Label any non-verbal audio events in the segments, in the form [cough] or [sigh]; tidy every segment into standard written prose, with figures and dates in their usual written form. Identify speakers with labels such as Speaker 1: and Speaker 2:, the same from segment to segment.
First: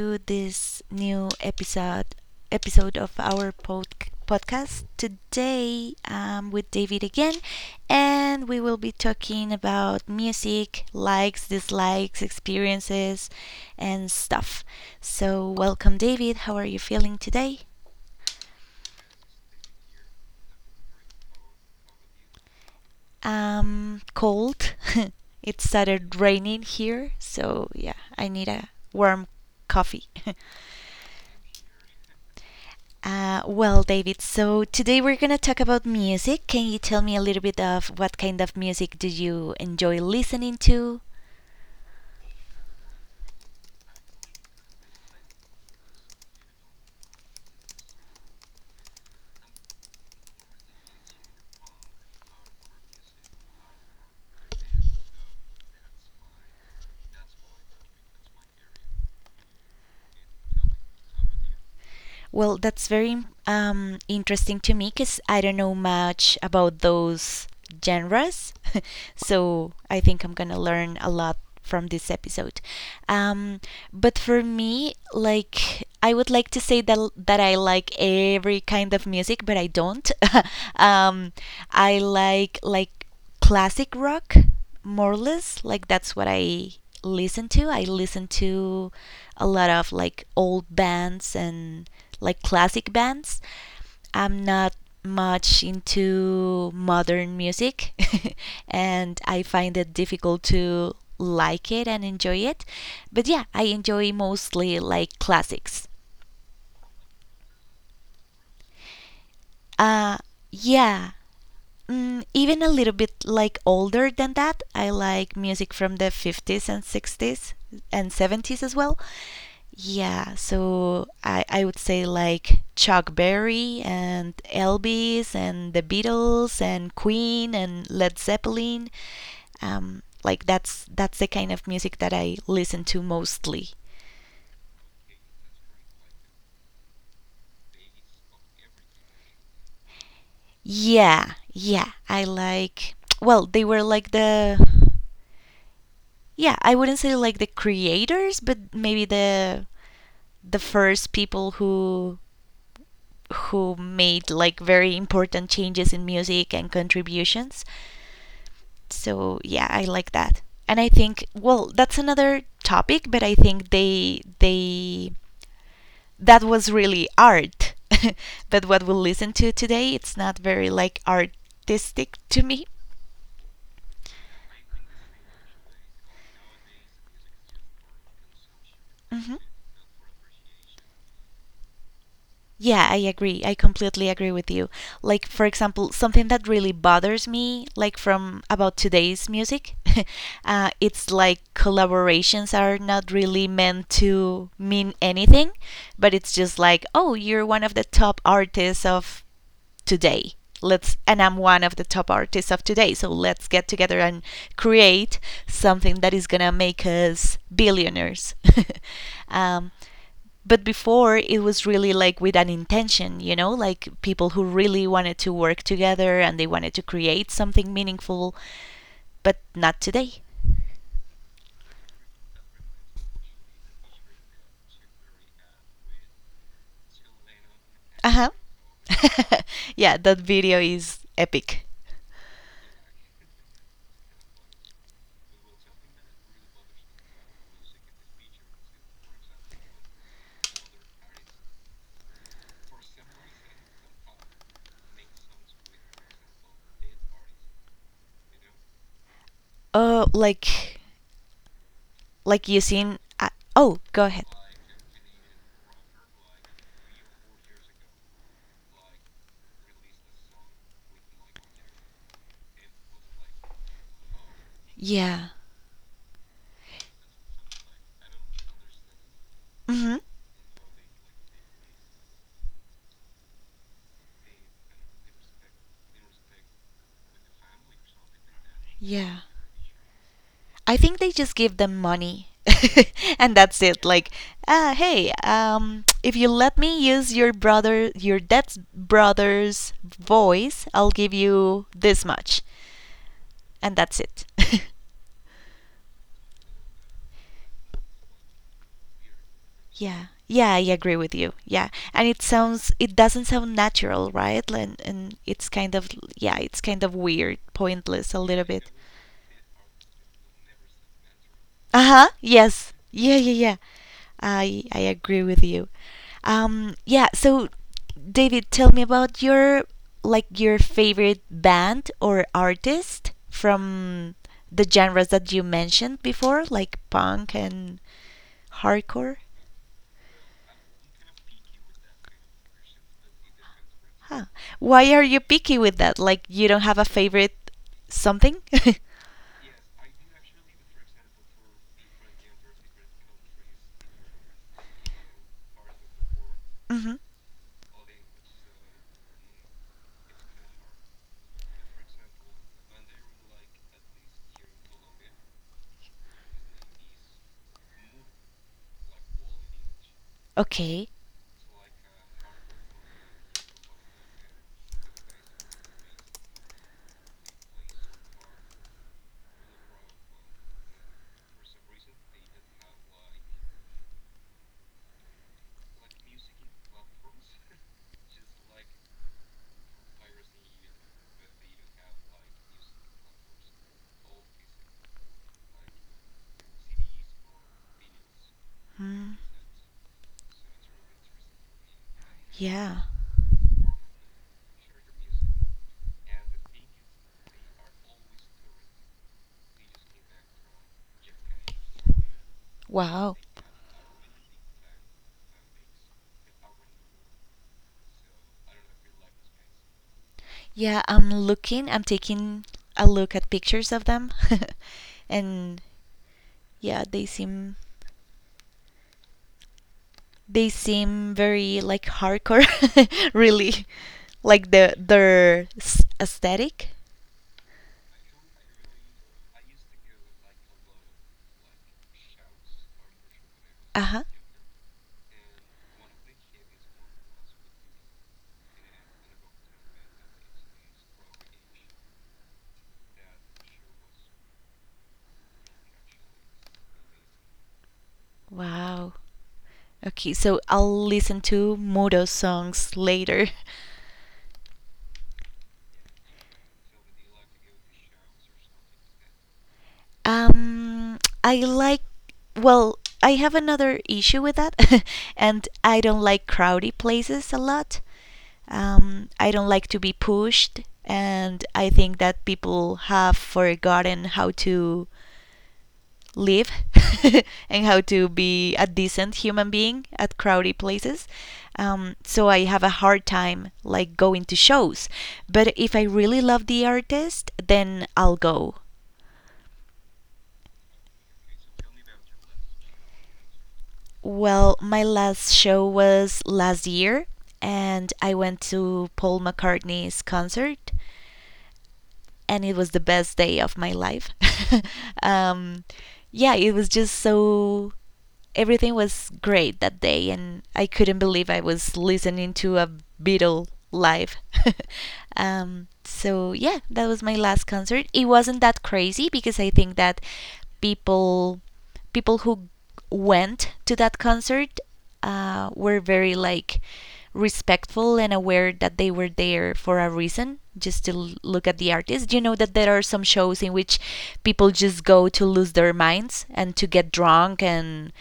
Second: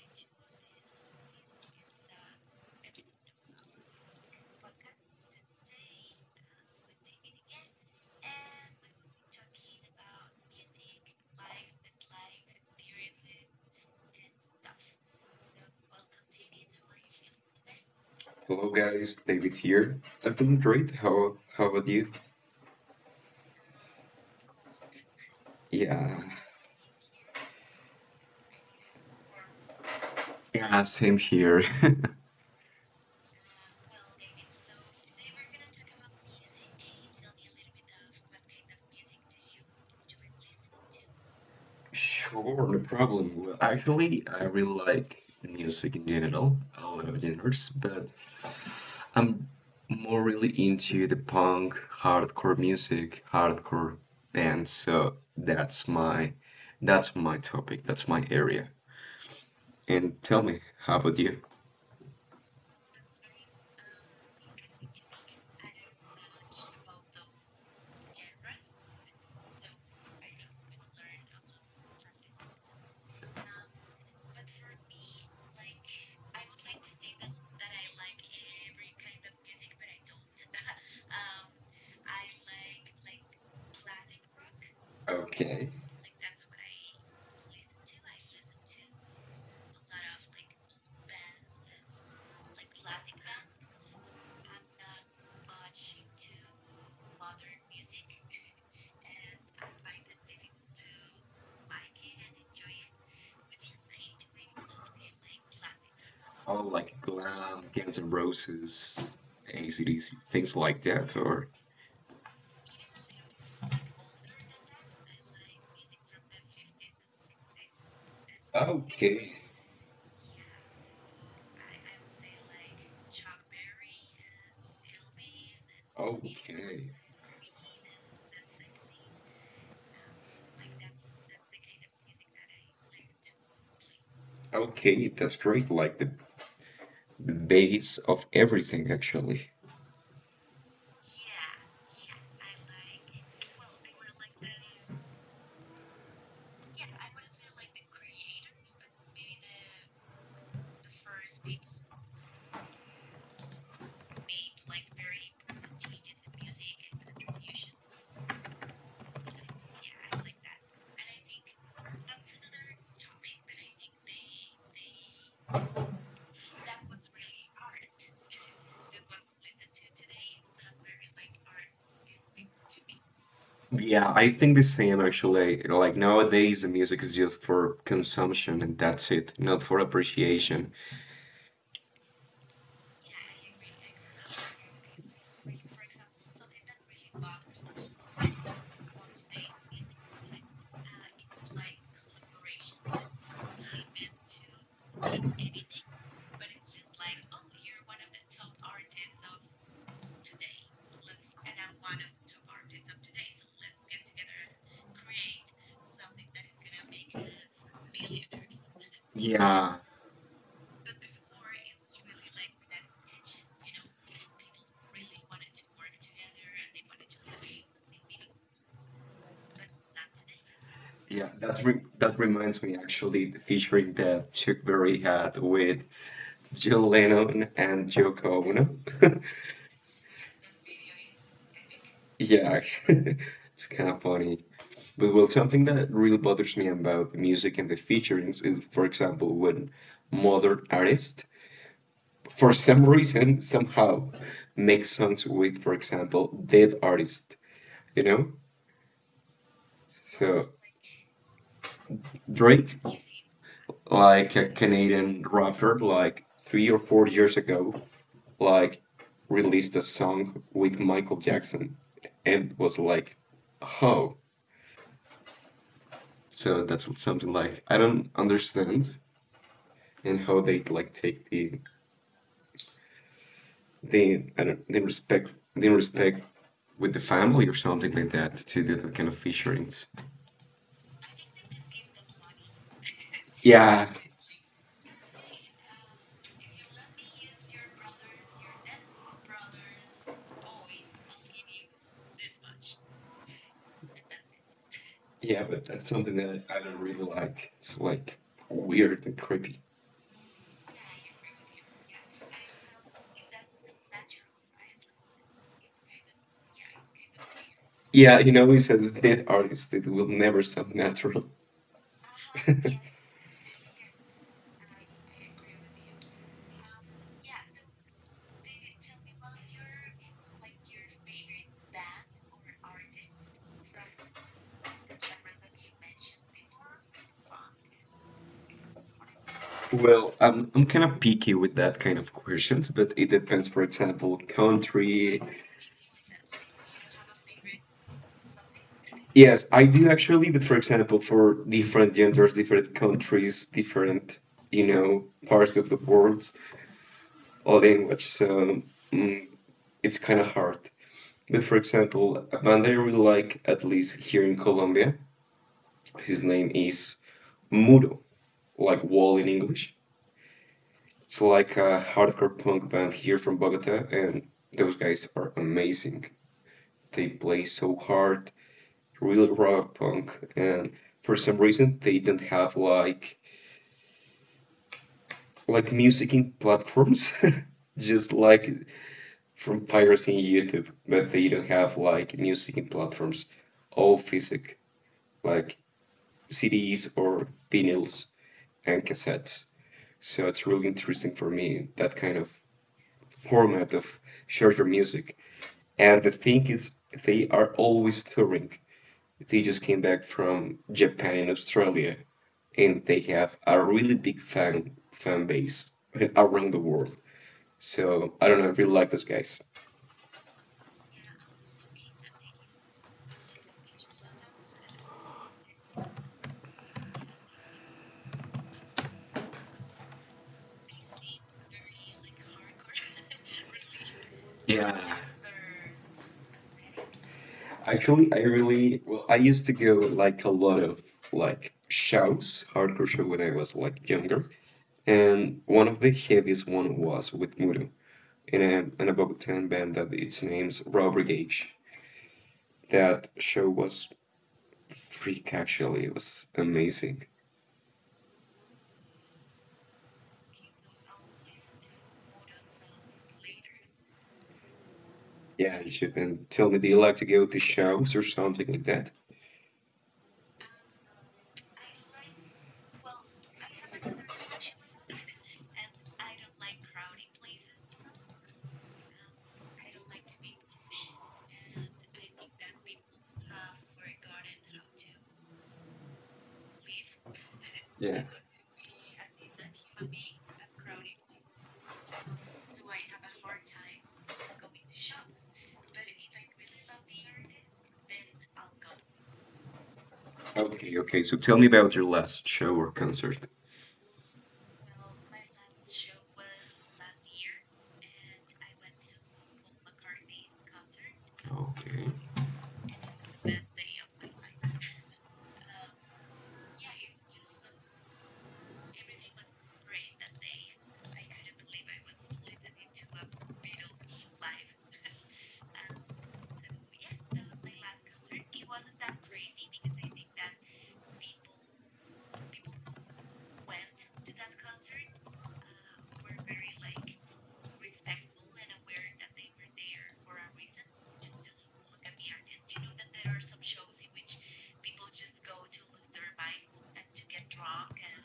Speaker 1: to this new episode of our podcast. Today, I'm with David again, and we will be talking about music, likes, dislikes, experiences, and stuff. So, welcome, David. How are you feeling today?
Speaker 2: Hello guys, David here. I've been great. How about you?
Speaker 1: Cold. [laughs] It started
Speaker 2: Yeah,
Speaker 1: raining here, so yeah, I need a warm coffee. [laughs]
Speaker 2: yeah, same here. [laughs]
Speaker 1: Well, David, so today we're going to talk about music. Can you tell me a little bit of what kind of music do you enjoy listening to?
Speaker 2: Sure, no problem. Well, actually, I really like the music in general, a lot of genres, but I'm more really into the punk, hardcore music, hardcore bands. So that's my topic. That's my area. And tell me, how about you?
Speaker 1: Well, that's very interesting to me because I don't know much about those genres. [laughs] So I think I'm going to learn a lot from this episode. Um, but for me, like, I would like to say that I like every kind of music, but I don't. [laughs] um, I like, classic rock, more or less.
Speaker 2: Okay.
Speaker 1: Like that's what I listen to. I listen to a lot of like old bands and like classic bands. I'm not much into modern music [laughs] and I find it difficult to like it and enjoy it. But yeah, I enjoy mostly like classics.
Speaker 2: Oh, like glam, Guns N' Roses,
Speaker 1: Uh
Speaker 2: ACDC, things like
Speaker 1: yeah,
Speaker 2: that, or
Speaker 1: even a little bit like older than that. I like music from the 50s and 60s and 70s as well.
Speaker 2: okay,
Speaker 1: Yeah, so I would say like Chuck Berry and Elvis and the Beatles
Speaker 2: okay,
Speaker 1: and Queen and Led Zeppelin. Like that's the kind of music that I listen to mostly.
Speaker 2: okay, that's great. Like the base of everything, actually.
Speaker 1: Yeah, yeah, I like. Well, they were like the yeah, I wouldn't say like the creators, but maybe the first people who made like very important changes in music and contributions. So yeah, I like that. And I think well, that's another topic, but I think they that was really art. [laughs] But what we'll listen to today, it's not very like artistic to me.
Speaker 2: Yeah, I think the same actually. Like nowadays, the music is just for consumption and that's it,
Speaker 1: Mm-hmm.
Speaker 2: not for appreciation.
Speaker 1: Yeah, I agree. I completely agree with you. Like, for example, something that really bothers me, like from about today's music, [laughs] it's like collaborations are not really meant to mean anything, but it's just like, oh, you're one of the top artists of today, let's, and I'm one of the top artists of today, so let's get together and create something that is gonna make us billionaires. [laughs] um,
Speaker 2: Yeah,
Speaker 1: but before it was really like with an intention, like people who really wanted to work together and they wanted to create something meaningful, but not today.
Speaker 2: yeah, that reminds me actually the featuring that Chuck Berry had with John Lennon and
Speaker 1: Uh-huh.
Speaker 2: Yoko Ono.
Speaker 1: [laughs]
Speaker 2: [laughs]
Speaker 1: Yeah, that video is epic.
Speaker 2: Yeah, [laughs] it's kind of funny. But well, something that really bothers me about the music and the featurings is, for example, when modern artists, for some reason, somehow make songs with, for example, dead artists, you know?
Speaker 1: Oh,
Speaker 2: So
Speaker 1: like
Speaker 2: Drake,
Speaker 1: using, seen. Oh, go ahead.
Speaker 2: like a Canadian rapper, like 3 or 4 years ago, like released a song with Michael Jackson and was like, oh.
Speaker 1: Yeah.
Speaker 2: So that's something like I don't understand
Speaker 1: Hmm.
Speaker 2: and how they like take the I don't the respect with the family or something like that to do that kind of
Speaker 1: Yeah.
Speaker 2: featurings.
Speaker 1: I think they just give them money. [laughs] And that's it.
Speaker 2: Yeah,
Speaker 1: Like, ah, hey, if you let me use your brother, your dead brother's voice, I'll give you this much. And that's it. [laughs]
Speaker 2: yeah, but that's something that I don't really like. It's like weird and creepy.
Speaker 1: Yeah, yeah, I agree with you. Yeah, and it sounds, it doesn't sound natural, right? And it's kind of, yeah, it's kind of weird, pointless
Speaker 2: Yeah,
Speaker 1: a
Speaker 2: you
Speaker 1: little
Speaker 2: know, he's
Speaker 1: bit.
Speaker 2: a dead artist. It will never sound natural.
Speaker 1: Uh huh. Yes.
Speaker 2: [laughs]
Speaker 1: Yeah, yeah, yeah. I agree with you. Yeah. So, David, tell me about your like your favorite band or artist from the genres that you mentioned before, like punk and hardcore?
Speaker 2: Well, I'm kind of picky with that kind of questions, but it depends. For example,
Speaker 1: Huh. Why are you
Speaker 2: country.
Speaker 1: picky with that? Like you don't have a favorite something? [laughs]
Speaker 2: Yes, I do actually, but for example, for different genders, different countries, different, you know, parts of the world
Speaker 1: Hmm.
Speaker 2: or language. So mm, it's kind of hard. But for example, a band I really like, at least here in Colombia, his name is Muro, like wall in English.
Speaker 1: Okay.
Speaker 2: It's like a hardcore punk band here from Bogota, and those guys are amazing. They play so hard, really rock punk, and for some reason they don't have like musicing platforms, [laughs] just like from pirating YouTube, but they don't have like musicing platforms, all physic, like CDs or vinyls and
Speaker 1: Mm,
Speaker 2: cassettes. So it's really interesting for me that kind of
Speaker 1: yeah.
Speaker 2: format of share your music. And the thing is, they are always touring. They just came back from Japan and Australia, and they
Speaker 1: Wow.
Speaker 2: have a really big fan base around the world. So I don't know, I really like those guys.
Speaker 1: Yeah, I'm looking, I'm taking a look at pictures of them. [laughs] And yeah, they seem very like hardcore [laughs] really like the
Speaker 2: Yeah.
Speaker 1: their aesthetic.
Speaker 2: Actually, I really well, I used to go like a lot of like shows, hardcore show when I was like
Speaker 1: Uh-huh.
Speaker 2: younger, and one of the heaviest one was with Muro in a Bogotan band that its name's Robber Gage. That show was freak actually, it was amazing.
Speaker 1: Wow. Okay, so I'll listen to mudo's songs later. [laughs]
Speaker 2: Yeah, you should. And tell me, do you like to go to shows or something like that?
Speaker 1: I like, well, I have another issue with that, [laughs] and I don't like crowded places a lot. I don't like to be pushed, and I think that people have forgotten how to live [laughs] and how
Speaker 2: Yeah.
Speaker 1: to be a decent human being at crowded places. So I have a hard time like going to shows. But if I really love the artist, then I'll go.
Speaker 2: Okay, okay. So tell me about your last show or concert.
Speaker 1: Well, my last show was last year, and I went to Paul McCartney's concert,
Speaker 2: Okay.
Speaker 1: and it was the best day of my life. [laughs] um, yeah, it was just so. Everything was great that day, and I couldn't believe I was listening to a Beatle live. [laughs] So, yeah, that was my last concert. It wasn't that crazy because I think that people people who went to that concert were very like respectful and aware that they were there for a reason, just to look at the artist. You know, that there are some shows in which people just go to lose their minds and to get drunk and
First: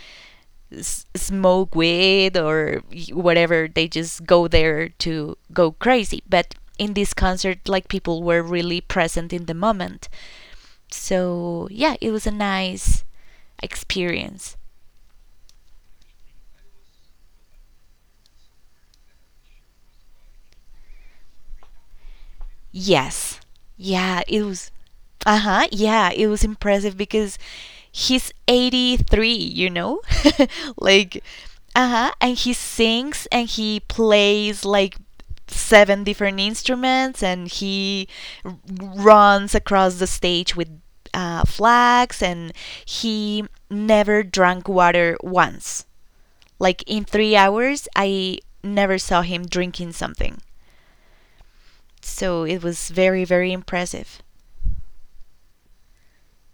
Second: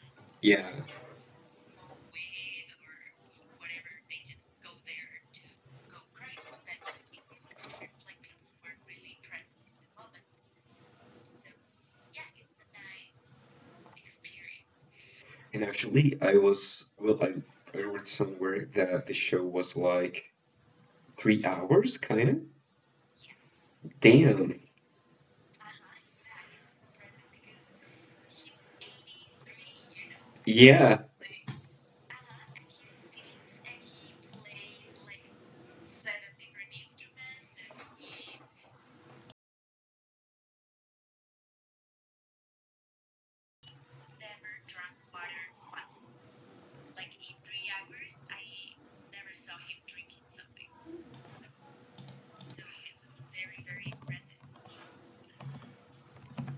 Speaker 2: Yeah,
Speaker 1: smoke weed or whatever. They just go there to go crazy, but in this concert, like, people were really present in the moment. So yeah, it was a nice experience.
Speaker 2: and actually, I was well, I read somewhere that the show was like 3 hours, kind of.
Speaker 1: Yes. Yeah, it
Speaker 2: Damn.
Speaker 1: was. Uh huh. Yeah, it was impressive because he's 83, you know? [laughs]
Speaker 2: Yeah.
Speaker 1: Like, uh huh. And he sings and he plays like seven different instruments and he runs across the stage with flags. And he never drank water once. Like, in 3 hours, I never saw him drinking something. So it was very, very impressive.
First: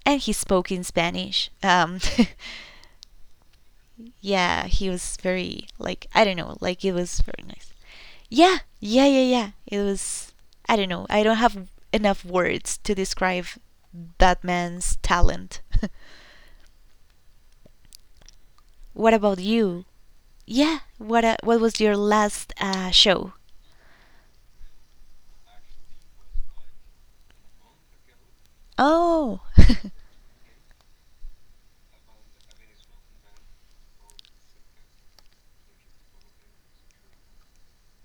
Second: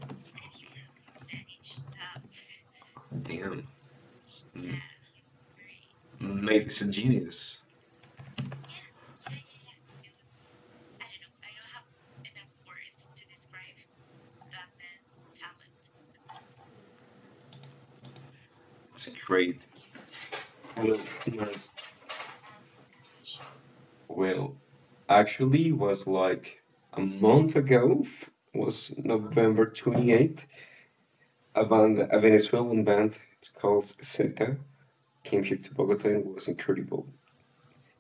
Speaker 1: And he spoke in Spanish.
Speaker 2: Damn.
Speaker 1: [laughs] Yeah,
Speaker 2: Mm.
Speaker 1: he was very like I don't know,
Speaker 2: Mate, it's
Speaker 1: like
Speaker 2: a
Speaker 1: it was very
Speaker 2: genius.
Speaker 1: nice. Yeah, yeah, yeah, yeah. It was I don't know. I don't have enough words to describe that man's talent. [laughs]
Speaker 2: It's
Speaker 1: What about
Speaker 2: great.
Speaker 1: you? Yeah,
Speaker 2: Well,
Speaker 1: what
Speaker 2: nice.
Speaker 1: was your last show?
Speaker 2: Well, actually, was like a month ago. Was
Speaker 1: Oh,
Speaker 2: November
Speaker 1: [laughs]
Speaker 2: 28th. A band, a Venezuelan band. It's called Zeta. Came here to Bogota and it was incredible.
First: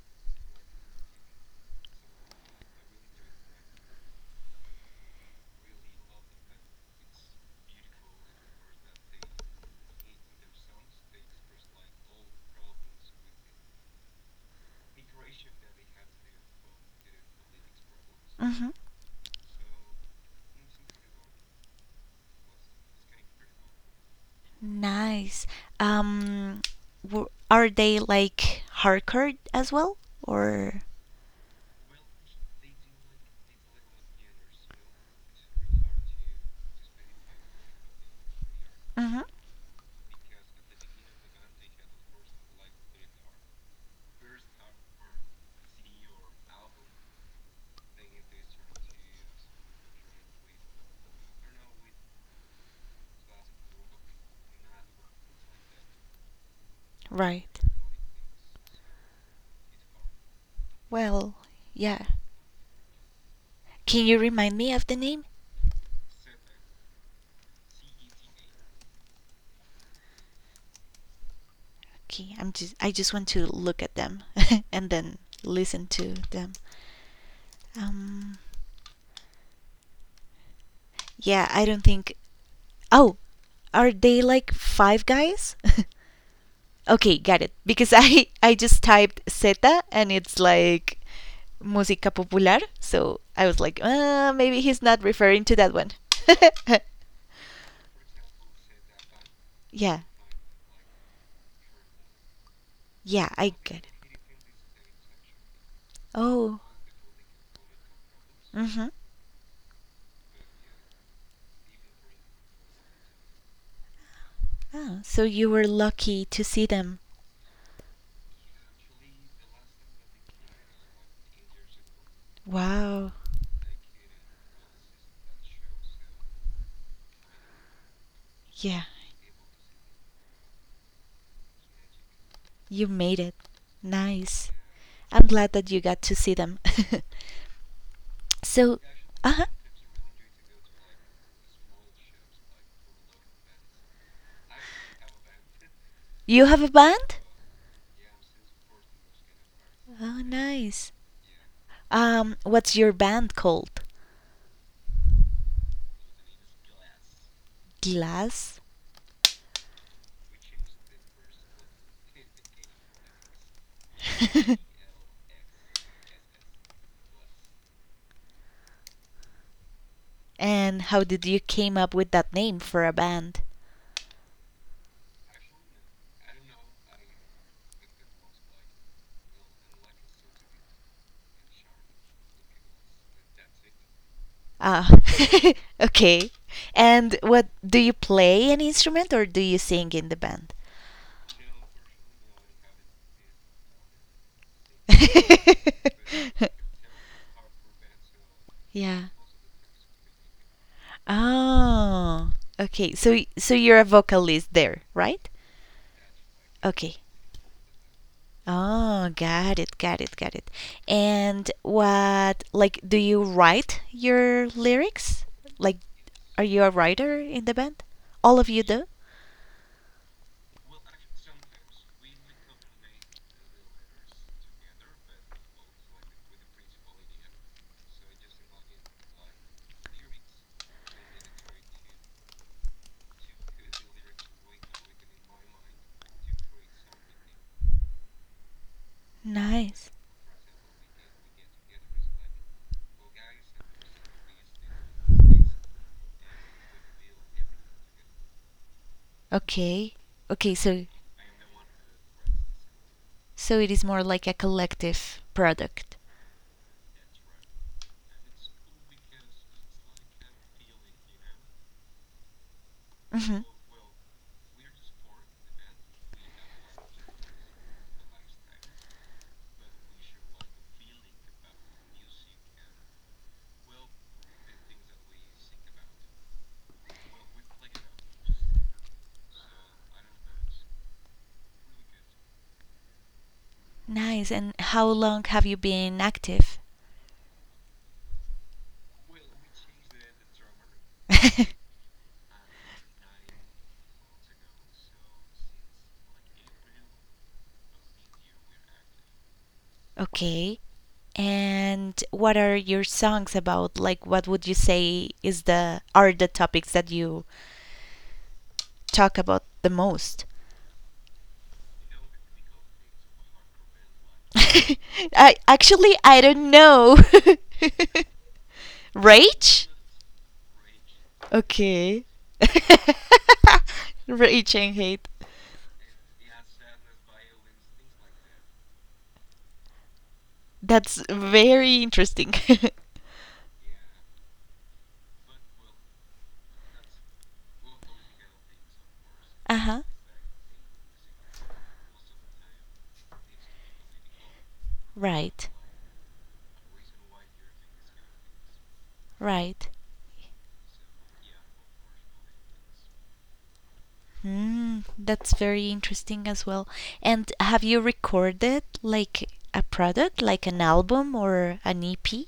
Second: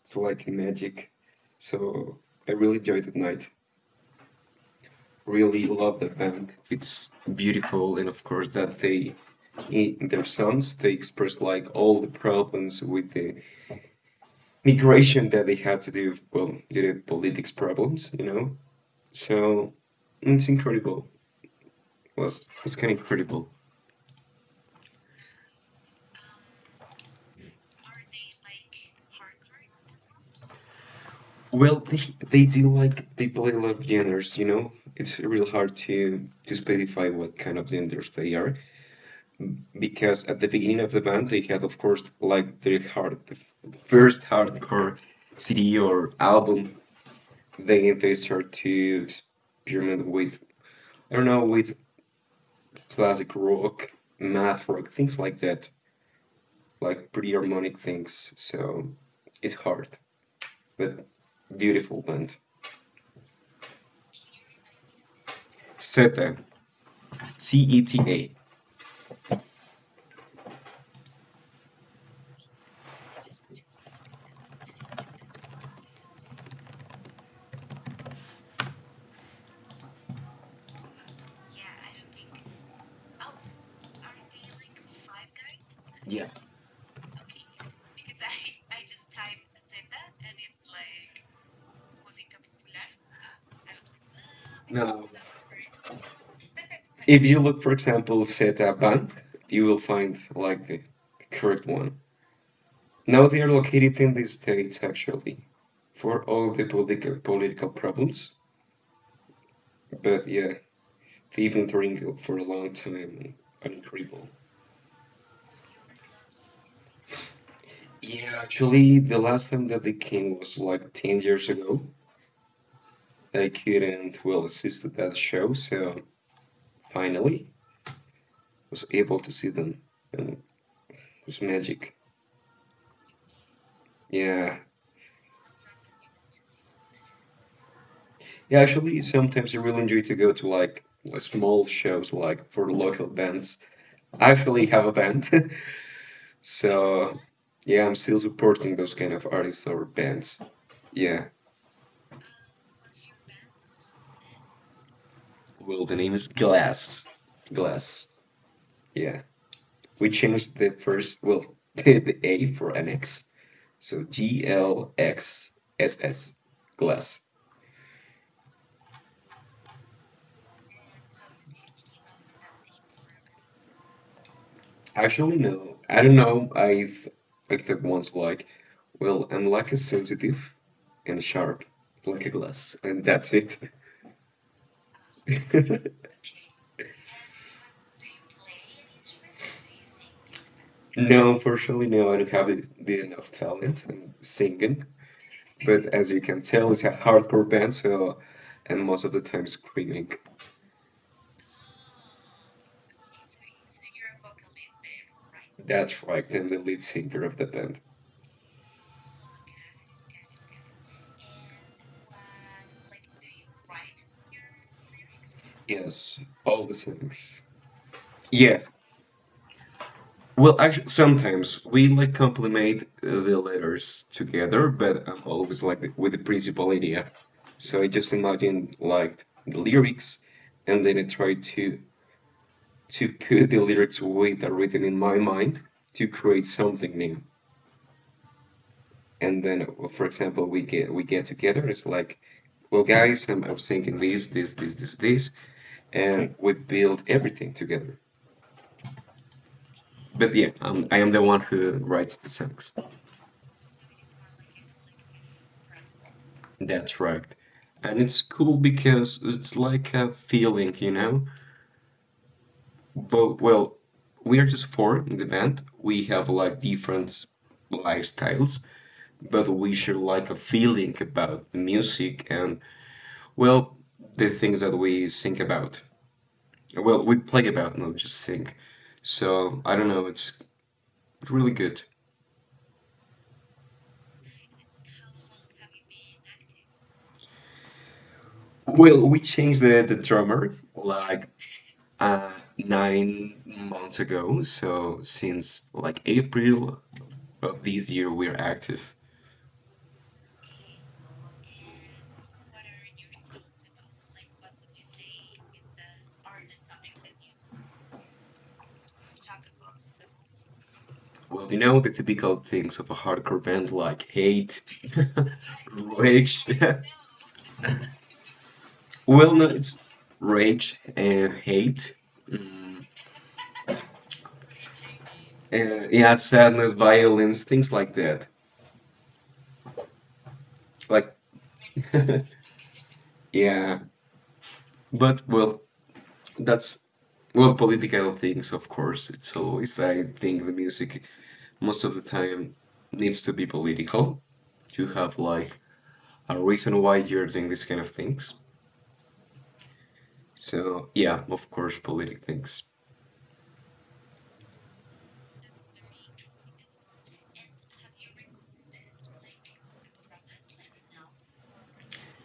Speaker 2: It's like magic. So I really enjoyed that night. Really love that band. It's beautiful, and of course that they in their songs they express like all the problems with the migration that they had to do. Well, due to politics problems, you know.
Speaker 1: hmm,
Speaker 2: So it's incredible. It was kind of incredible.
Speaker 1: nice. Um, are they like hardcore as well, or?
Speaker 2: Well, they do like they play a lot of genres, you know. It's real hard to specify what kind of genders they are.
Speaker 1: Hmm.
Speaker 2: Because at the beginning of the band they had of course like their hard the the first hardcore CD or album, then they start to experiment with, I don't know, with classic rock, math rock, things like that, like pretty
Speaker 1: Right.
Speaker 2: harmonic things. So it's hard but
Speaker 1: Well, yeah.
Speaker 2: beautiful band.
Speaker 1: Can you remind me of the name?
Speaker 2: Zeta, C E T A.
Speaker 1: Okay, I'm just I just want to look at them [laughs] and then listen to them. Um yeah, I don't think Oh, are they like five guys? [laughs]
Speaker 2: Yeah.
Speaker 1: Okay, got it. Because I [laughs] I just typed Zeta and it's like música popular, so I was like, maybe he's not
Speaker 2: No.
Speaker 1: referring to that one. [laughs]
Speaker 2: If you look, for example, Zeta Bank, you will
Speaker 1: Yeah,
Speaker 2: find like the correct one.
Speaker 1: yeah,
Speaker 2: Now they are
Speaker 1: I get it.
Speaker 2: located in the States actually for all
Speaker 1: Oh,
Speaker 2: the political problems.
Speaker 1: mm-hmm.
Speaker 2: But yeah, they've been doing for a long time on Cribble.
Speaker 1: Ah, so you were lucky to see them.
Speaker 2: Yeah, actually the last time that they came was like 10 years ago.
Speaker 1: Wow.
Speaker 2: I couldn't well assist to that show, so finally
Speaker 1: Yeah,
Speaker 2: was able to see them and it was magic.
Speaker 1: you made it. Nice.
Speaker 2: Yeah.
Speaker 1: I'm glad that you got to see them. [laughs]
Speaker 2: Yeah,
Speaker 1: So,
Speaker 2: actually,
Speaker 1: uh huh.
Speaker 2: sometimes I really enjoy to go to small shows like for local bands. I actually have a band, [laughs]
Speaker 1: You have a band?
Speaker 2: so yeah, I'm still supporting those kind of artists or
Speaker 1: Oh,
Speaker 2: bands.
Speaker 1: nice.
Speaker 2: Yeah.
Speaker 1: What's your band called?
Speaker 2: Well, the name is Glass. Glass.
Speaker 1: Glass?
Speaker 2: Yeah. We changed the first, well, [laughs] the A for an X. So G
Speaker 1: [laughs]
Speaker 2: L X S S, glass.
Speaker 1: And how did you came up with that name for a band?
Speaker 2: Actually, no. I don't know. I thought once like, well, I'm like a sensitive, and sharp, like a glass, and that's it.
Speaker 1: Ah, [laughs]
Speaker 2: [laughs]
Speaker 1: okay. And what do you play an instrument or do you sing in the band?
Speaker 2: No, unfortunately, no, I don't have the enough talent in singing, but as you can
Speaker 1: [laughs]
Speaker 2: tell, it's a hardcore band, so and
Speaker 1: Yeah.
Speaker 2: most of the time screaming.
Speaker 1: Oh, okay. So so you're a vocalist there, right?
Speaker 2: That's right, I'm the lead
Speaker 1: Okay.
Speaker 2: singer of the band.
Speaker 1: Oh, got it, got it, got it. And what, like, do you write your lyrics? Like,
Speaker 2: Yes,
Speaker 1: are you
Speaker 2: all
Speaker 1: a
Speaker 2: the
Speaker 1: writer in
Speaker 2: songs.
Speaker 1: the band? All of you
Speaker 2: Yeah.
Speaker 1: do?
Speaker 2: Well, actually, sometimes we like complement the letters together, but I'm always like with the principal idea. So I just imagine like the lyrics, and then I try to put the lyrics with are written in my mind to create something new. And then,
Speaker 1: Nice.
Speaker 2: for example, we get together. It's like, well, guys, I'm thinking this, this, this, this, this, and we build everything together.
Speaker 1: Okay.
Speaker 2: But
Speaker 1: Okay,
Speaker 2: yeah,
Speaker 1: so
Speaker 2: I am the one who writes the songs.
Speaker 1: So it is more like a collective product.
Speaker 2: That's right. And it's cool because it's like a feeling, you know?
Speaker 1: Hmm.
Speaker 2: But, well, we are just four in the band. We have like different lifestyles, but we share like a feeling about the music and well, the things that we think about. Well, we play about, not just think. So I don't know, it's really good.
Speaker 1: Nice. And how long have you been active? [laughs]
Speaker 2: Well, we changed the drummer like uh, 9 months ago. So since like April of this year, we're active.
Speaker 1: Okay. And what are your songs about? Like, what would you say is the are the topics that you talk about the most?
Speaker 2: Well, you know the typical things of a hardcore band like
Speaker 1: [laughs]
Speaker 2: hate,
Speaker 1: I
Speaker 2: [laughs]
Speaker 1: actually I
Speaker 2: rage.
Speaker 1: don't
Speaker 2: [laughs]
Speaker 1: know. [laughs]
Speaker 2: Well, no,
Speaker 1: Rage?
Speaker 2: it's rage and hate.
Speaker 1: Okay.
Speaker 2: Mm,
Speaker 1: [laughs] Rage and hate.
Speaker 2: yeah, sadness, violence, things like that.
Speaker 1: That's
Speaker 2: Like,
Speaker 1: very
Speaker 2: [laughs]
Speaker 1: interesting. [laughs]
Speaker 2: yeah. But well, that's well, political things, of course. It's
Speaker 1: Uh huh.
Speaker 2: always, I think, the music most of the time needs to be political to have
Speaker 1: Right.
Speaker 2: like a reason why you're doing these kind of things.
Speaker 1: Right.
Speaker 2: So yeah, of course, political things.
Speaker 1: Mm, that's very interesting as well. And have you recorded like a product, like an album or an EP?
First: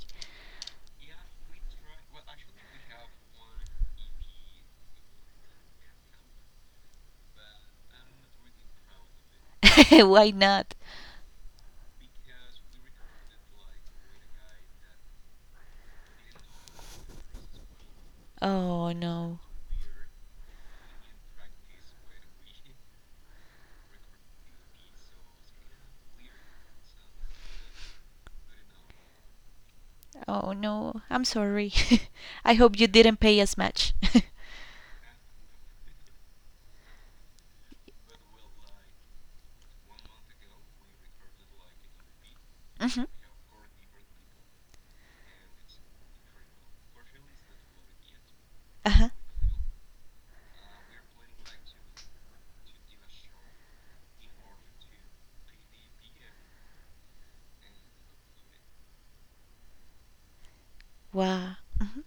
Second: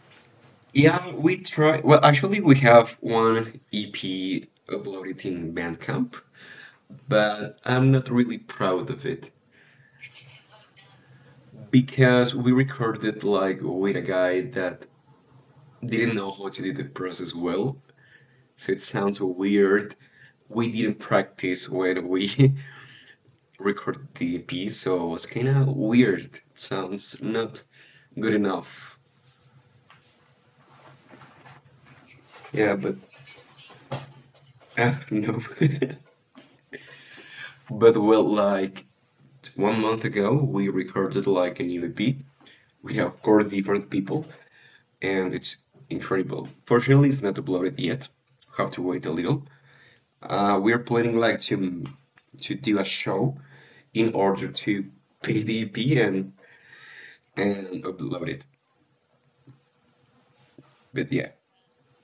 Speaker 2: Yeah, we try. Well, actually, we have one EP uploaded in Bandcamp, but I'm not really proud of it
Speaker 1: [laughs] Why not?
Speaker 2: because we recorded like with a guy that didn't know how to do the process well. So it
Speaker 1: Oh
Speaker 2: sounds
Speaker 1: no.
Speaker 2: weird. We didn't practice when we [laughs] recorded the EP, so it's kind of weird. It sounds not good enough.
Speaker 1: Oh no, I'm sorry. [laughs] I hope
Speaker 2: Yeah,
Speaker 1: you
Speaker 2: but
Speaker 1: didn't pay as much. [laughs]
Speaker 2: no. [laughs] But well, like one month ago, we recorded like a new EP. We
Speaker 1: Hmm.
Speaker 2: have four different people, and it's incredible. Fortunately, it's not uploaded yet. Have to
Speaker 1: Uh-huh.
Speaker 2: wait a little. We're planning like to do a show in order to pay the EP and upload it. But yeah,
Speaker 1: Wow. Hmm.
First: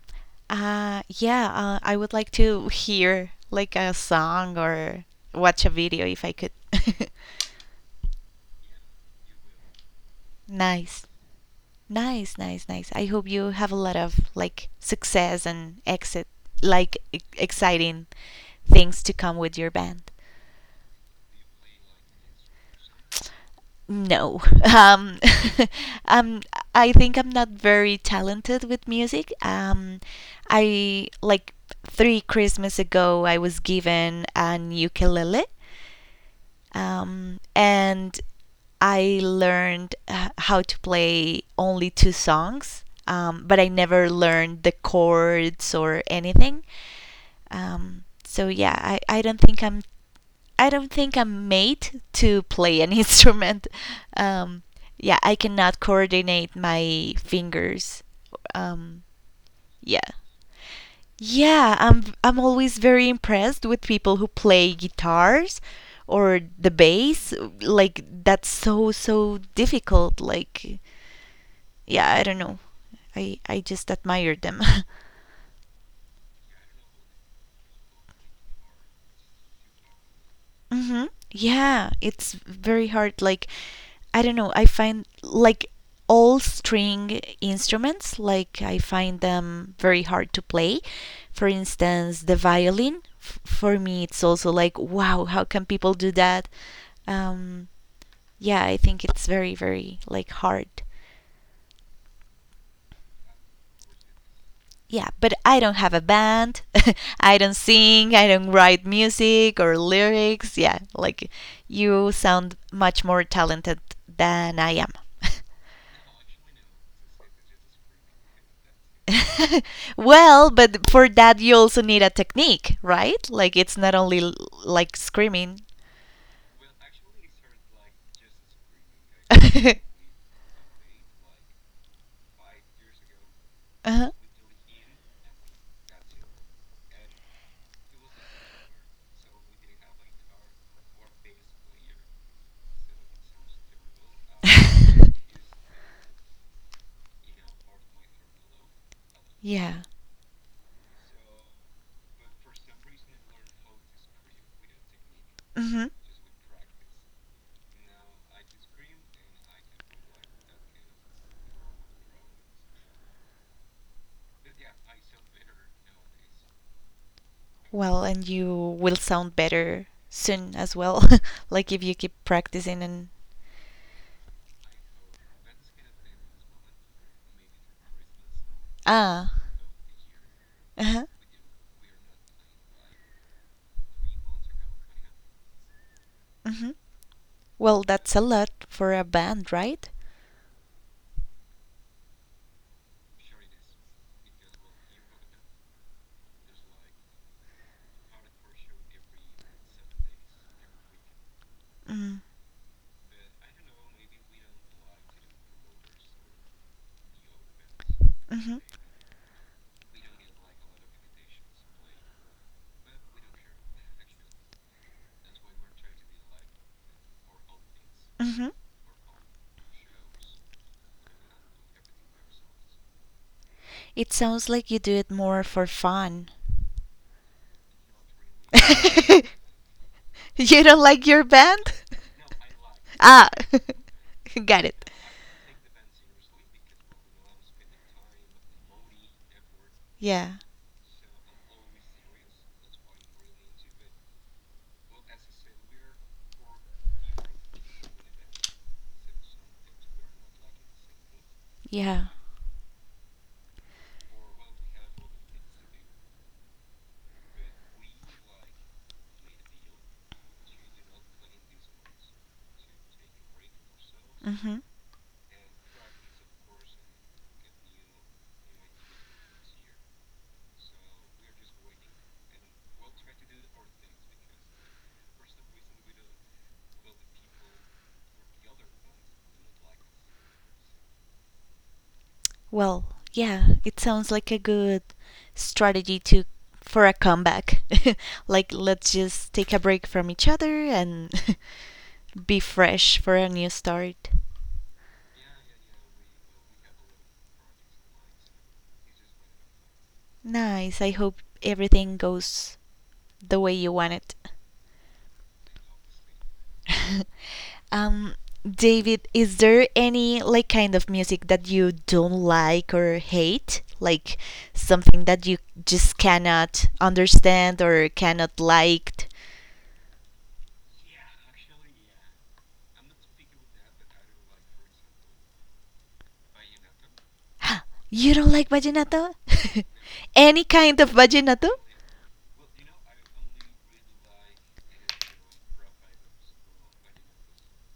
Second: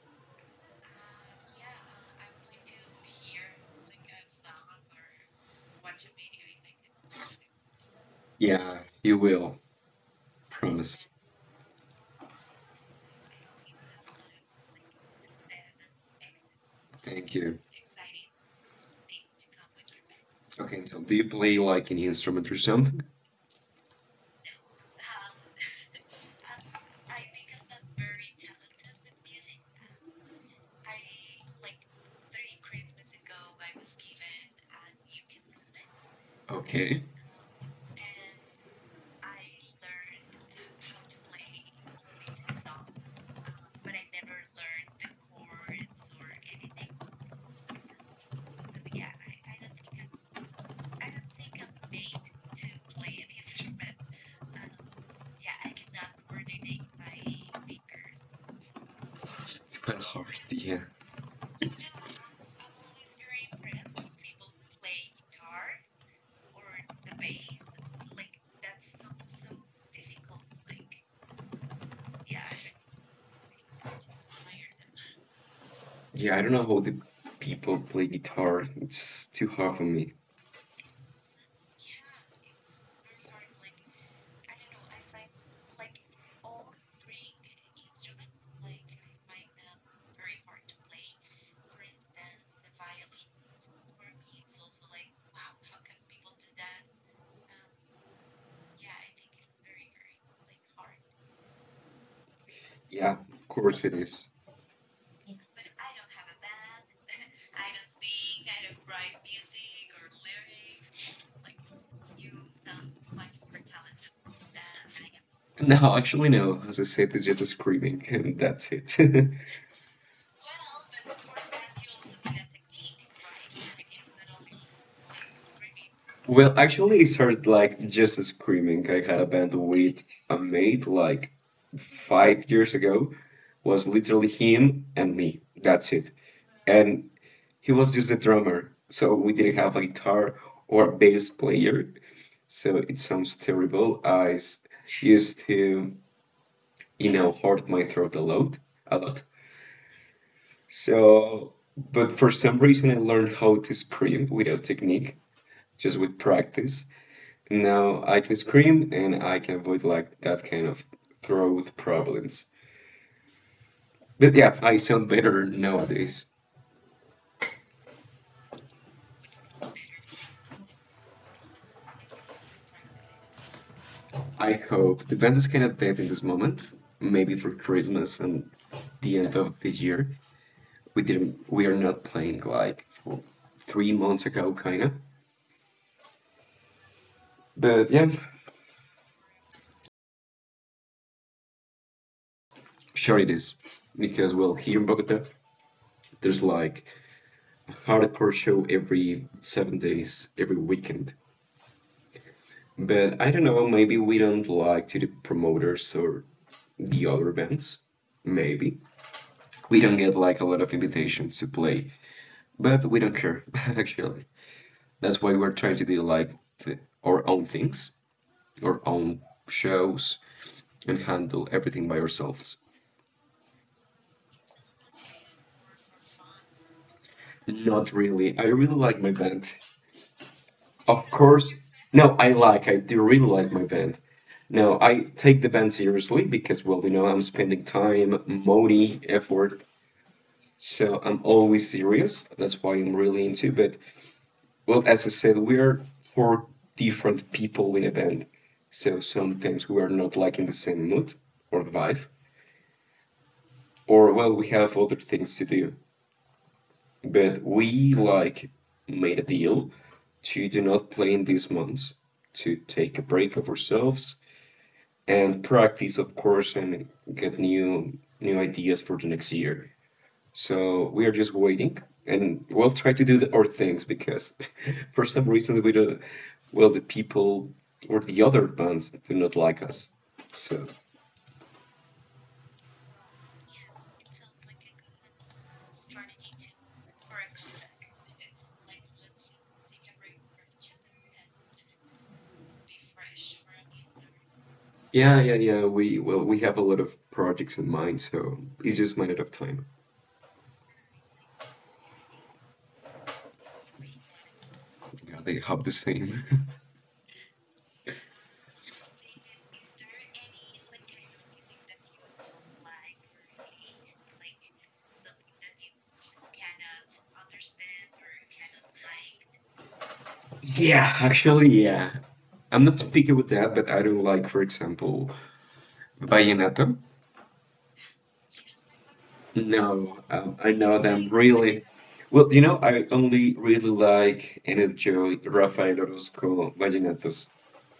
Speaker 1: Yeah, I would like to hear like a song or watch a video if I could. [laughs]
Speaker 2: yeah, you will.
Speaker 1: Nice.
Speaker 2: Promise.
Speaker 1: Nice, nice, nice. I hope you have a lot of like success and exit like
Speaker 2: Thank you.
Speaker 1: exciting things to come with your band.
Speaker 2: Okay, so do you play like any instrument or something?
Speaker 1: No. [laughs] Um, [laughs] um, I think I'm not very talented with music. I like three Christmas ago, I was given an ukulele,
Speaker 2: Okay,
Speaker 1: and I learned how to play only two songs, but I never learned the chords or anything. So yeah, I don't think I'm I don't think I'm made to play an [laughs] instrument. Um, yeah, I cannot coordinate my fingers. Um,
Speaker 2: it's kind of
Speaker 1: yeah.
Speaker 2: hard. Yeah,
Speaker 1: Yeah, I'm always very impressed with people who play guitars or the bass. Like that's so so difficult. Like yeah, I don't know. I just admire them. [laughs]
Speaker 2: yeah. I don't know how the people play guitar. It's too hard for me.
Speaker 1: Hmm. Yeah, it's very hard. Like, I don't know, I find like all string instruments, like, I find them very hard to play. For instance, the violin, for me, it's also like, wow, how can people do that? Um, yeah, I think it's very, very like hard.
Speaker 2: Yeah, of course it is.
Speaker 1: Yeah, but I don't have a band. [laughs] I don't sing. I don't write music or lyrics. Yeah, like you sound much more talented than I am.
Speaker 2: No, actually no. As I said, it's just a screaming, [laughs] and that's it. [laughs]
Speaker 1: [laughs] Well, but for that you also need a technique, right? Like it's not only like screaming.
Speaker 2: Well, actually, it started like just a screaming. I had a band
Speaker 1: [laughs]
Speaker 2: with a mate like 5 years ago. Was
Speaker 1: Uh-huh.
Speaker 2: literally him and me. That's it. And he was just a drummer, so we didn't have a guitar or a bass player. So it sounds terrible. Used
Speaker 1: [laughs]
Speaker 2: to, you know, hurt my throat a lot, a lot.
Speaker 1: Yeah.
Speaker 2: So, but for some reason, I learned how to scream without technique,
Speaker 1: Hmm.
Speaker 2: just with practice. Now I can scream and I can avoid like that kind of throat problems. But yeah, I sound better nowadays.
Speaker 1: Well, and you will sound better soon as well, [laughs] like if you keep practicing and
Speaker 2: I hope the band is kind of dead in this moment, maybe for Christmas and the end
Speaker 1: ah,
Speaker 2: of the year.
Speaker 1: uh-huh,
Speaker 2: We are not playing like for 3 months ago, kind of.
Speaker 1: hmm. Well,
Speaker 2: But yeah,
Speaker 1: that's a lot for a band, right?
Speaker 2: sure it is. Because, well, here in Bogota, there's like a hardcore show every 7 days, every weekend.
Speaker 1: Mm,
Speaker 2: But I don't know, maybe we don't like to the promoters or the other bands.
Speaker 1: mm-hmm,
Speaker 2: Maybe. We don't get like a lot of invitations to play, but we don't care, [laughs] actually. That's why we're trying to do like our own things,
Speaker 1: mm-hmm.
Speaker 2: our own shows, and handle everything by ourselves.
Speaker 1: It sounds like you do it more for fun.
Speaker 2: Not really. I really like my
Speaker 1: [laughs]
Speaker 2: band.
Speaker 1: You don't
Speaker 2: Of
Speaker 1: like your
Speaker 2: course.
Speaker 1: band? [laughs]
Speaker 2: No, I like. I do really
Speaker 1: Ah,
Speaker 2: like my band.
Speaker 1: [laughs] got
Speaker 2: No,
Speaker 1: it.
Speaker 2: I take the band seriously because, well, you know, I'm spending time, money, effort.
Speaker 1: Yeah,
Speaker 2: So I'm always serious. That's why I'm really into. But well, as I said, we are four different people in a band. So sometimes we are not like in the same mood or vibe,
Speaker 1: yeah.
Speaker 2: or well, we have other things to do. But we like made a deal to do not play in these months, to take a break of ourselves
Speaker 1: Mm-hmm.
Speaker 2: and practice, of course, and get new ideas for the next year. So we are just waiting, and we'll try to do our things because [laughs] for some reason we don't. Well, the people or the other bands do not like us. So
Speaker 1: Well, yeah. it sounds like a good strategy to for a comeback. [laughs] Like let's just take a break from each other and [laughs] be fresh for a new start.
Speaker 2: yeah, yeah, yeah. We well, we have a lot of projects in mind, so it's just a matter of time.
Speaker 1: Nice. I hope everything goes the way you want it.
Speaker 2: Are they half the same?
Speaker 1: [laughs] um David, is there any kind of music that you don't like or hate? Like something that you just cannot understand or cannot liked?
Speaker 2: [laughs] Yeah, actually, yeah. I'm not picky with that, but I do like, for example, Bayonetta.
Speaker 1: [gasps] You don't like vallenato? [laughs]
Speaker 2: No,
Speaker 1: Any
Speaker 2: I know
Speaker 1: kind of
Speaker 2: them
Speaker 1: vallenato?
Speaker 2: really. Well, I only really like and enjoy Rafael Orozco Vallenatos.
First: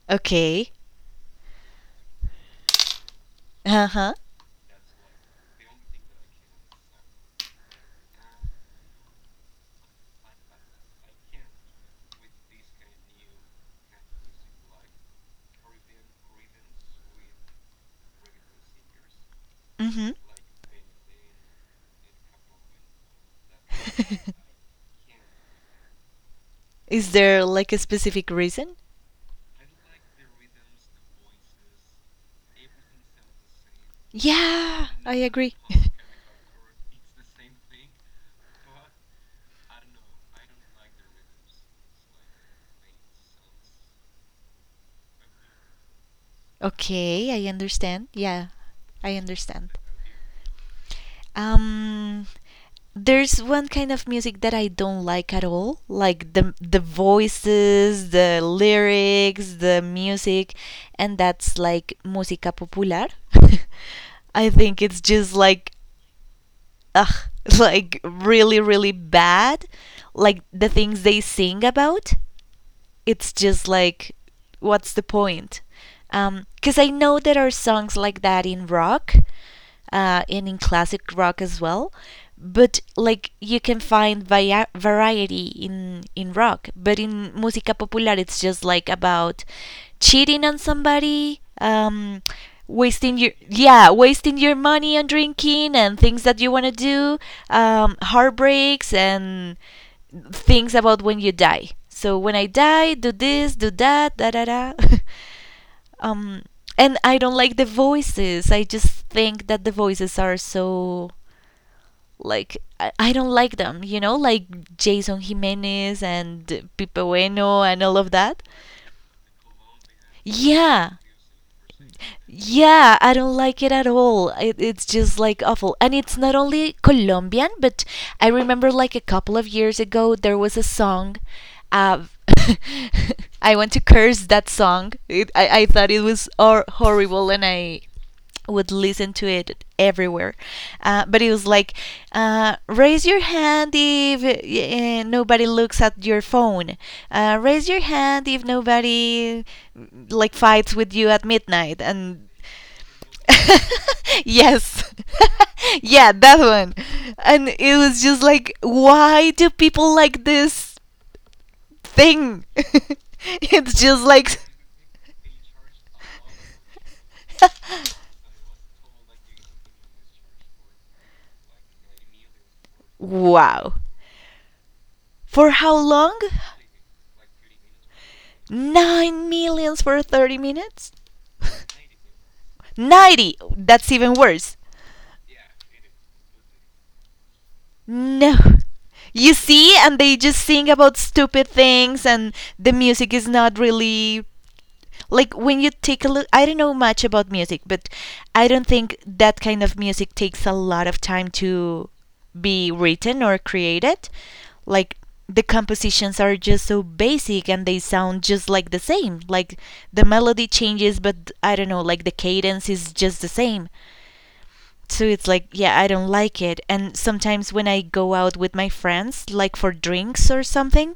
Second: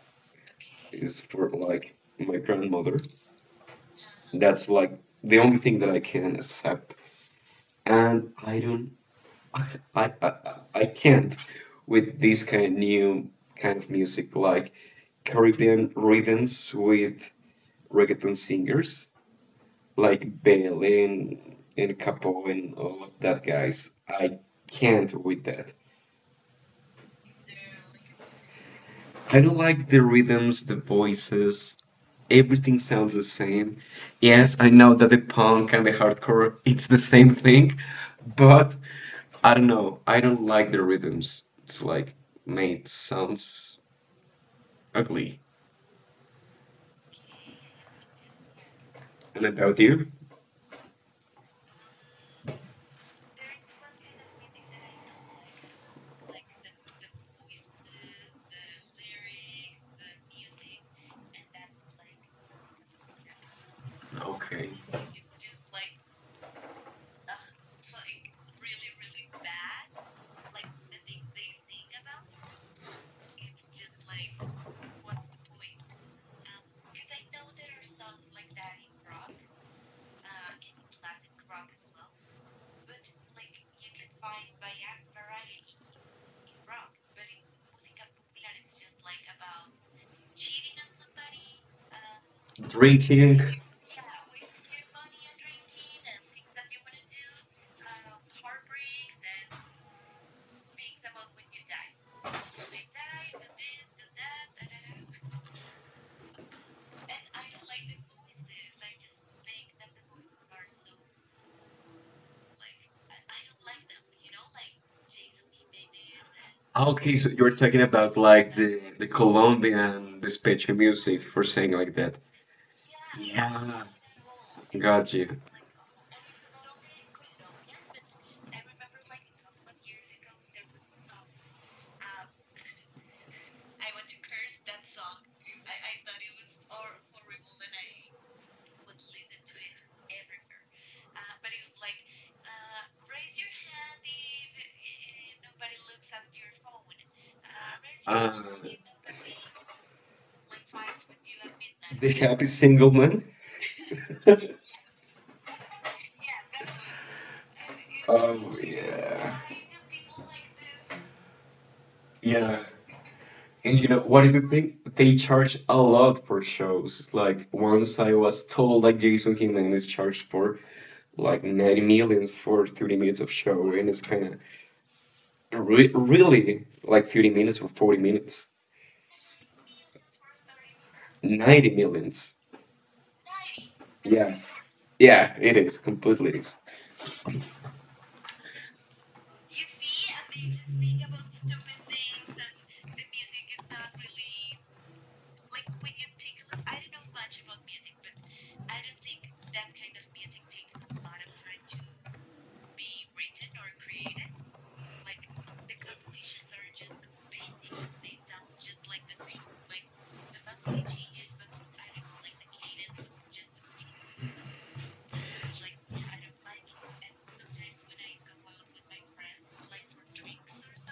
Speaker 1: Okay.
Speaker 2: Is for like my grandmother.
Speaker 1: Uh huh.
Speaker 2: That's like the only thing that I can accept, and I don't, I, I, I, I can't with this kind of new kind of music like Caribbean rhythms with reggaeton singers
Speaker 1: Mm-hmm.
Speaker 2: like Belen and Capo and all of that guys. I can't with that.
Speaker 1: [laughs] Is there like a specific reason?
Speaker 2: I don't like the rhythms, the voices. Everything sounds the same. Yes, I
Speaker 1: Yeah,
Speaker 2: know that
Speaker 1: I
Speaker 2: the
Speaker 1: agree.
Speaker 2: punk and the
Speaker 1: [laughs]
Speaker 2: hardcore, it's the same thing, but I don't know. I don't like the rhythms. It's like, mate, sounds ugly.
Speaker 1: Okay, I understand. Yeah, I
Speaker 2: And
Speaker 1: understand.
Speaker 2: about you?
Speaker 1: Um, there's one kind of music that I don't like at all, like the voices, the lyrics, the music, and that's like música popular. [laughs] I
Speaker 2: Okay.
Speaker 1: think it's just like ugh, [laughs] like really really bad, like the things they sing about, it's just like, what's the point? Because I know there are songs like that in rock and in classic rock as well. But like you can find variety in rock, but in música popular it's just like about cheating on somebody, wasting your
Speaker 2: Drinking.
Speaker 1: wasting your money on drinking and things that you want to do, heartbreaks and things about when you die. So when I die, do this, do that, da da da. [laughs] um, and I don't like the voices. I just think that the voices are so like I don't like them. You know, like Jason Jimenez and Pipe
Speaker 2: Okay, so you're
Speaker 1: Bueno and
Speaker 2: talking
Speaker 1: all of
Speaker 2: about
Speaker 1: that.
Speaker 2: like the Colombian despecho
Speaker 1: Yeah.
Speaker 2: music for saying like that.
Speaker 1: Yeah, I don't like it
Speaker 2: Yeah,
Speaker 1: at all. It's
Speaker 2: got
Speaker 1: just
Speaker 2: you.
Speaker 1: like awful. And it's not only Colombian, but I remember like a couple of years ago there was a song. Uh, [laughs] I want to curse that song. I thought it was horrible and I would listen to it everywhere. But it was like, raise your hand if nobody looks at your phone. Raise your hand
Speaker 2: Uh,
Speaker 1: if nobody like fights with you at midnight.
Speaker 2: the
Speaker 1: And
Speaker 2: happy single man.
Speaker 1: [laughs]
Speaker 2: [laughs]
Speaker 1: yes, [laughs] yeah, that one. And it was just
Speaker 2: Oh
Speaker 1: like, why
Speaker 2: yeah,
Speaker 1: do people like this thing? [laughs]
Speaker 2: yeah.
Speaker 1: It's
Speaker 2: And you know
Speaker 1: just
Speaker 2: what is
Speaker 1: like,
Speaker 2: the thing? They charge a lot for shows. It's like once I
Speaker 1: [laughs]
Speaker 2: was told like Jason Jimenez charged for like 90 million for 30 minutes of
Speaker 1: wow.
Speaker 2: show, and it's kind of.
Speaker 1: For how
Speaker 2: Re-
Speaker 1: long?
Speaker 2: really, like 30 minutes or 40 minutes.
Speaker 1: 9 millions for 30 minutes?
Speaker 2: 90 millions.
Speaker 1: 90! That's even
Speaker 2: Yeah.
Speaker 1: worse.
Speaker 2: Yeah, it is. Completely is.
Speaker 1: No. You see, and they just sing about stupid things, and the music is not really like when you take a look, I don't know much about music, but I don't think that kind of music takes a lot of time to be written or created. Like the compositions are just so basic and they sound just like the same. Like the melody changes, but I don't know, like the cadence is just the same. So it's like, yeah, I don't like it. And sometimes when I go out with my friends like for drinks or something,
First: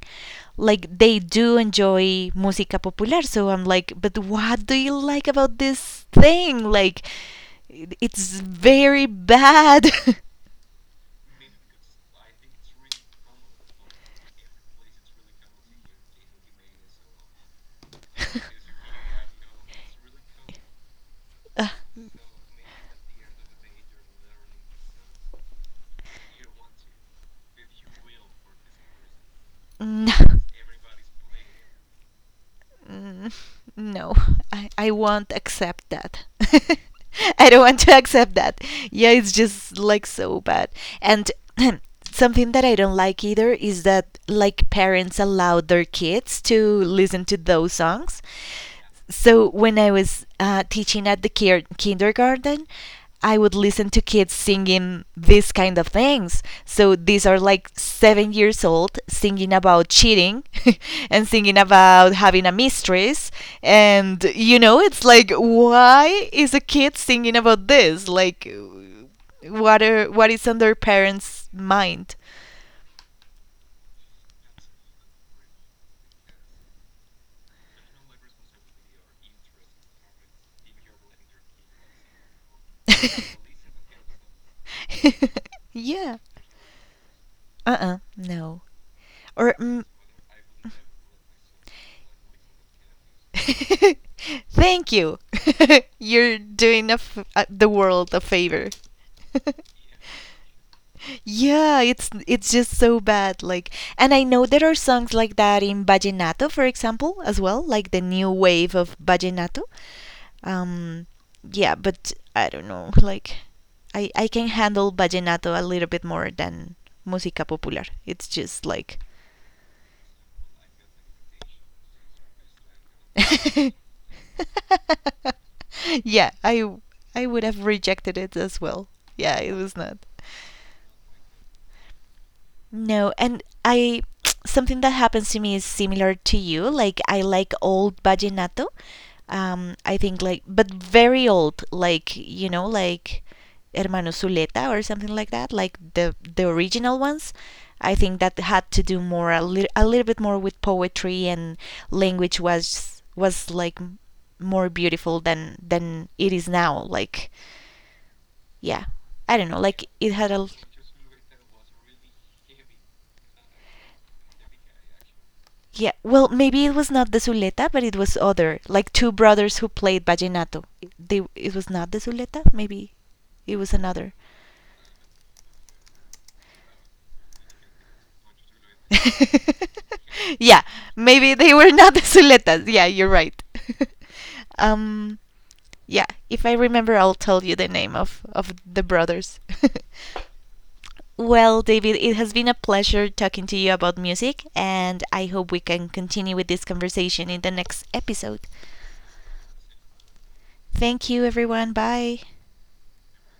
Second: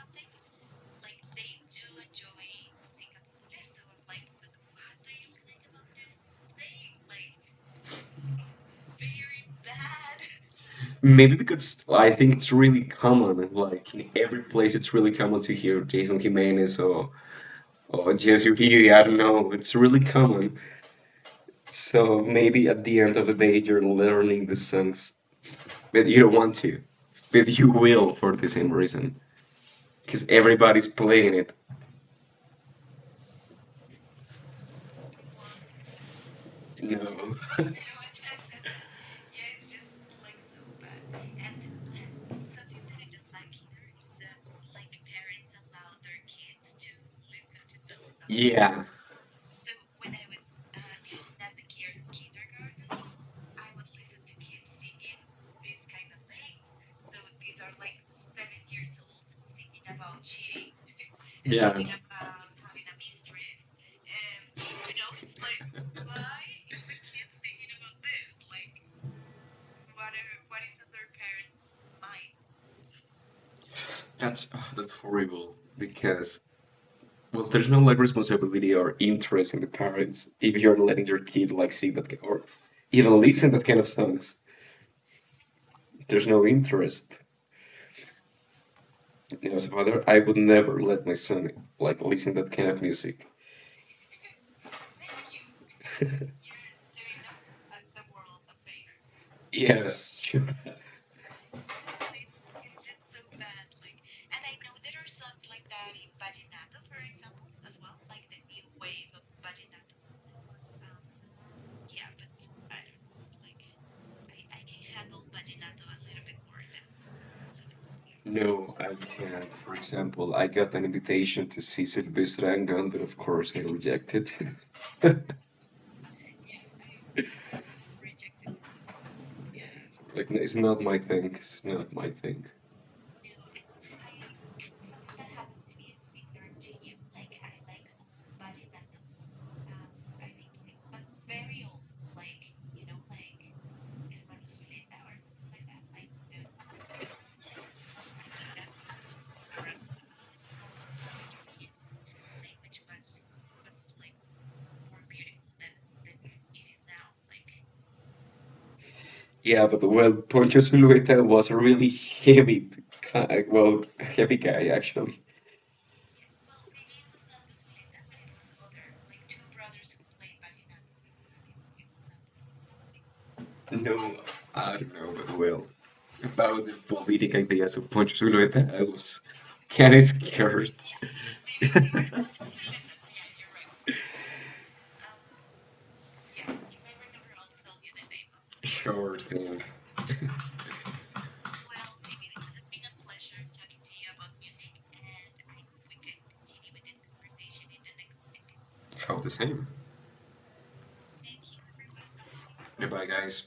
Speaker 1: like they do enjoy música popular, so I'm like, but what do you like about this thing? Like it's very bad. [laughs]
Speaker 2: Maybe because I think it's really common. Like, in every place, it's really common to hear Jason Jimenez or Jesse Uribe. I don't know. It's really common. So maybe at the end of the day, you're learning the songs. But you don't want to. But you will for the same reason.
Speaker 1: No.
Speaker 2: Because everybody's playing it.
Speaker 1: Mm, no, I won't accept that.
Speaker 2: No.
Speaker 1: [laughs] I don't want
Speaker 2: [laughs]
Speaker 1: to accept that. Yeah, it's just like so bad. And [clears throat] something that I don't like either is that like parents allow their kids to listen to those songs.
Speaker 2: Yeah.
Speaker 1: So when I was teaching at the kindergarten, I would listen to kids singing these kind of things. So these are like 7 years old singing about cheating [laughs] and singing
Speaker 2: Yeah,
Speaker 1: about having a mistress. And you know, it's like, why is a kid singing about this? Like, what is on their parents' mind?
Speaker 2: that's oh, that's horrible because well, there's no like responsibility or interest in the parents if you're letting your kid like see that ki- or even listen that kind of songs.
Speaker 1: [laughs] Yeah.
Speaker 2: There's no interest.
Speaker 1: No.
Speaker 2: You
Speaker 1: Or
Speaker 2: know, as a
Speaker 1: mm,
Speaker 2: father, I would never let my son like listen that kind of music. [laughs]
Speaker 1: [laughs] thank you. [laughs] You're doing a the world a favor. [laughs]
Speaker 2: Yes, sure.
Speaker 1: Yeah, it's just so bad. Like, and I know there are songs like that in vallenato, for example, as well, like the new wave of vallenato. Um, yeah, but I don't know. Like, I can handle vallenato a little bit more than música popular. It's just
Speaker 2: No, I
Speaker 1: like
Speaker 2: can't. For example, I got an invitation to see Sylvester and Gun, but of course I rejected. [laughs]
Speaker 1: [laughs] yeah, I would have rejected it as well. Yeah, it was not.
Speaker 2: Like, it's not my thing. It's not my thing.
Speaker 1: No, and I Something that happens to me is similar to you. Like I like old vallenato. I think like but very old, like you know, like Hermano Zuleta or something like that, like the original ones. I think that had to do more a, a little bit more with poetry, and language was like more beautiful than it is now. Like yeah, I don't know.
Speaker 2: Yeah, but
Speaker 1: Like
Speaker 2: well,
Speaker 1: it had a l-
Speaker 2: Poncho Zulueta was a really heavy, t- guy- well, heavy guy actually.
Speaker 1: Yeah, well, maybe it was not the Zuleta, but it was other, like two brothers who played vallenato. It was not the Zuleta, maybe it was
Speaker 2: No,
Speaker 1: another.
Speaker 2: I don't know, but well, about the political ideas of Poncho Zulueta, I was
Speaker 1: [laughs]
Speaker 2: kind of
Speaker 1: Yeah,
Speaker 2: scared.
Speaker 1: maybe they were not the
Speaker 2: [laughs]
Speaker 1: Zuletas. Yeah, you're right. [laughs] um, yeah, if I remember, I'll tell you the name of the
Speaker 2: Sure
Speaker 1: brothers.
Speaker 2: thing.
Speaker 1: [laughs] Well, David, it has been a pleasure talking to you about music, and I hope we can continue with this conversation in the next episode.
Speaker 2: How the same.
Speaker 1: Thank you, everyone. Bye.
Speaker 2: Bye, guys.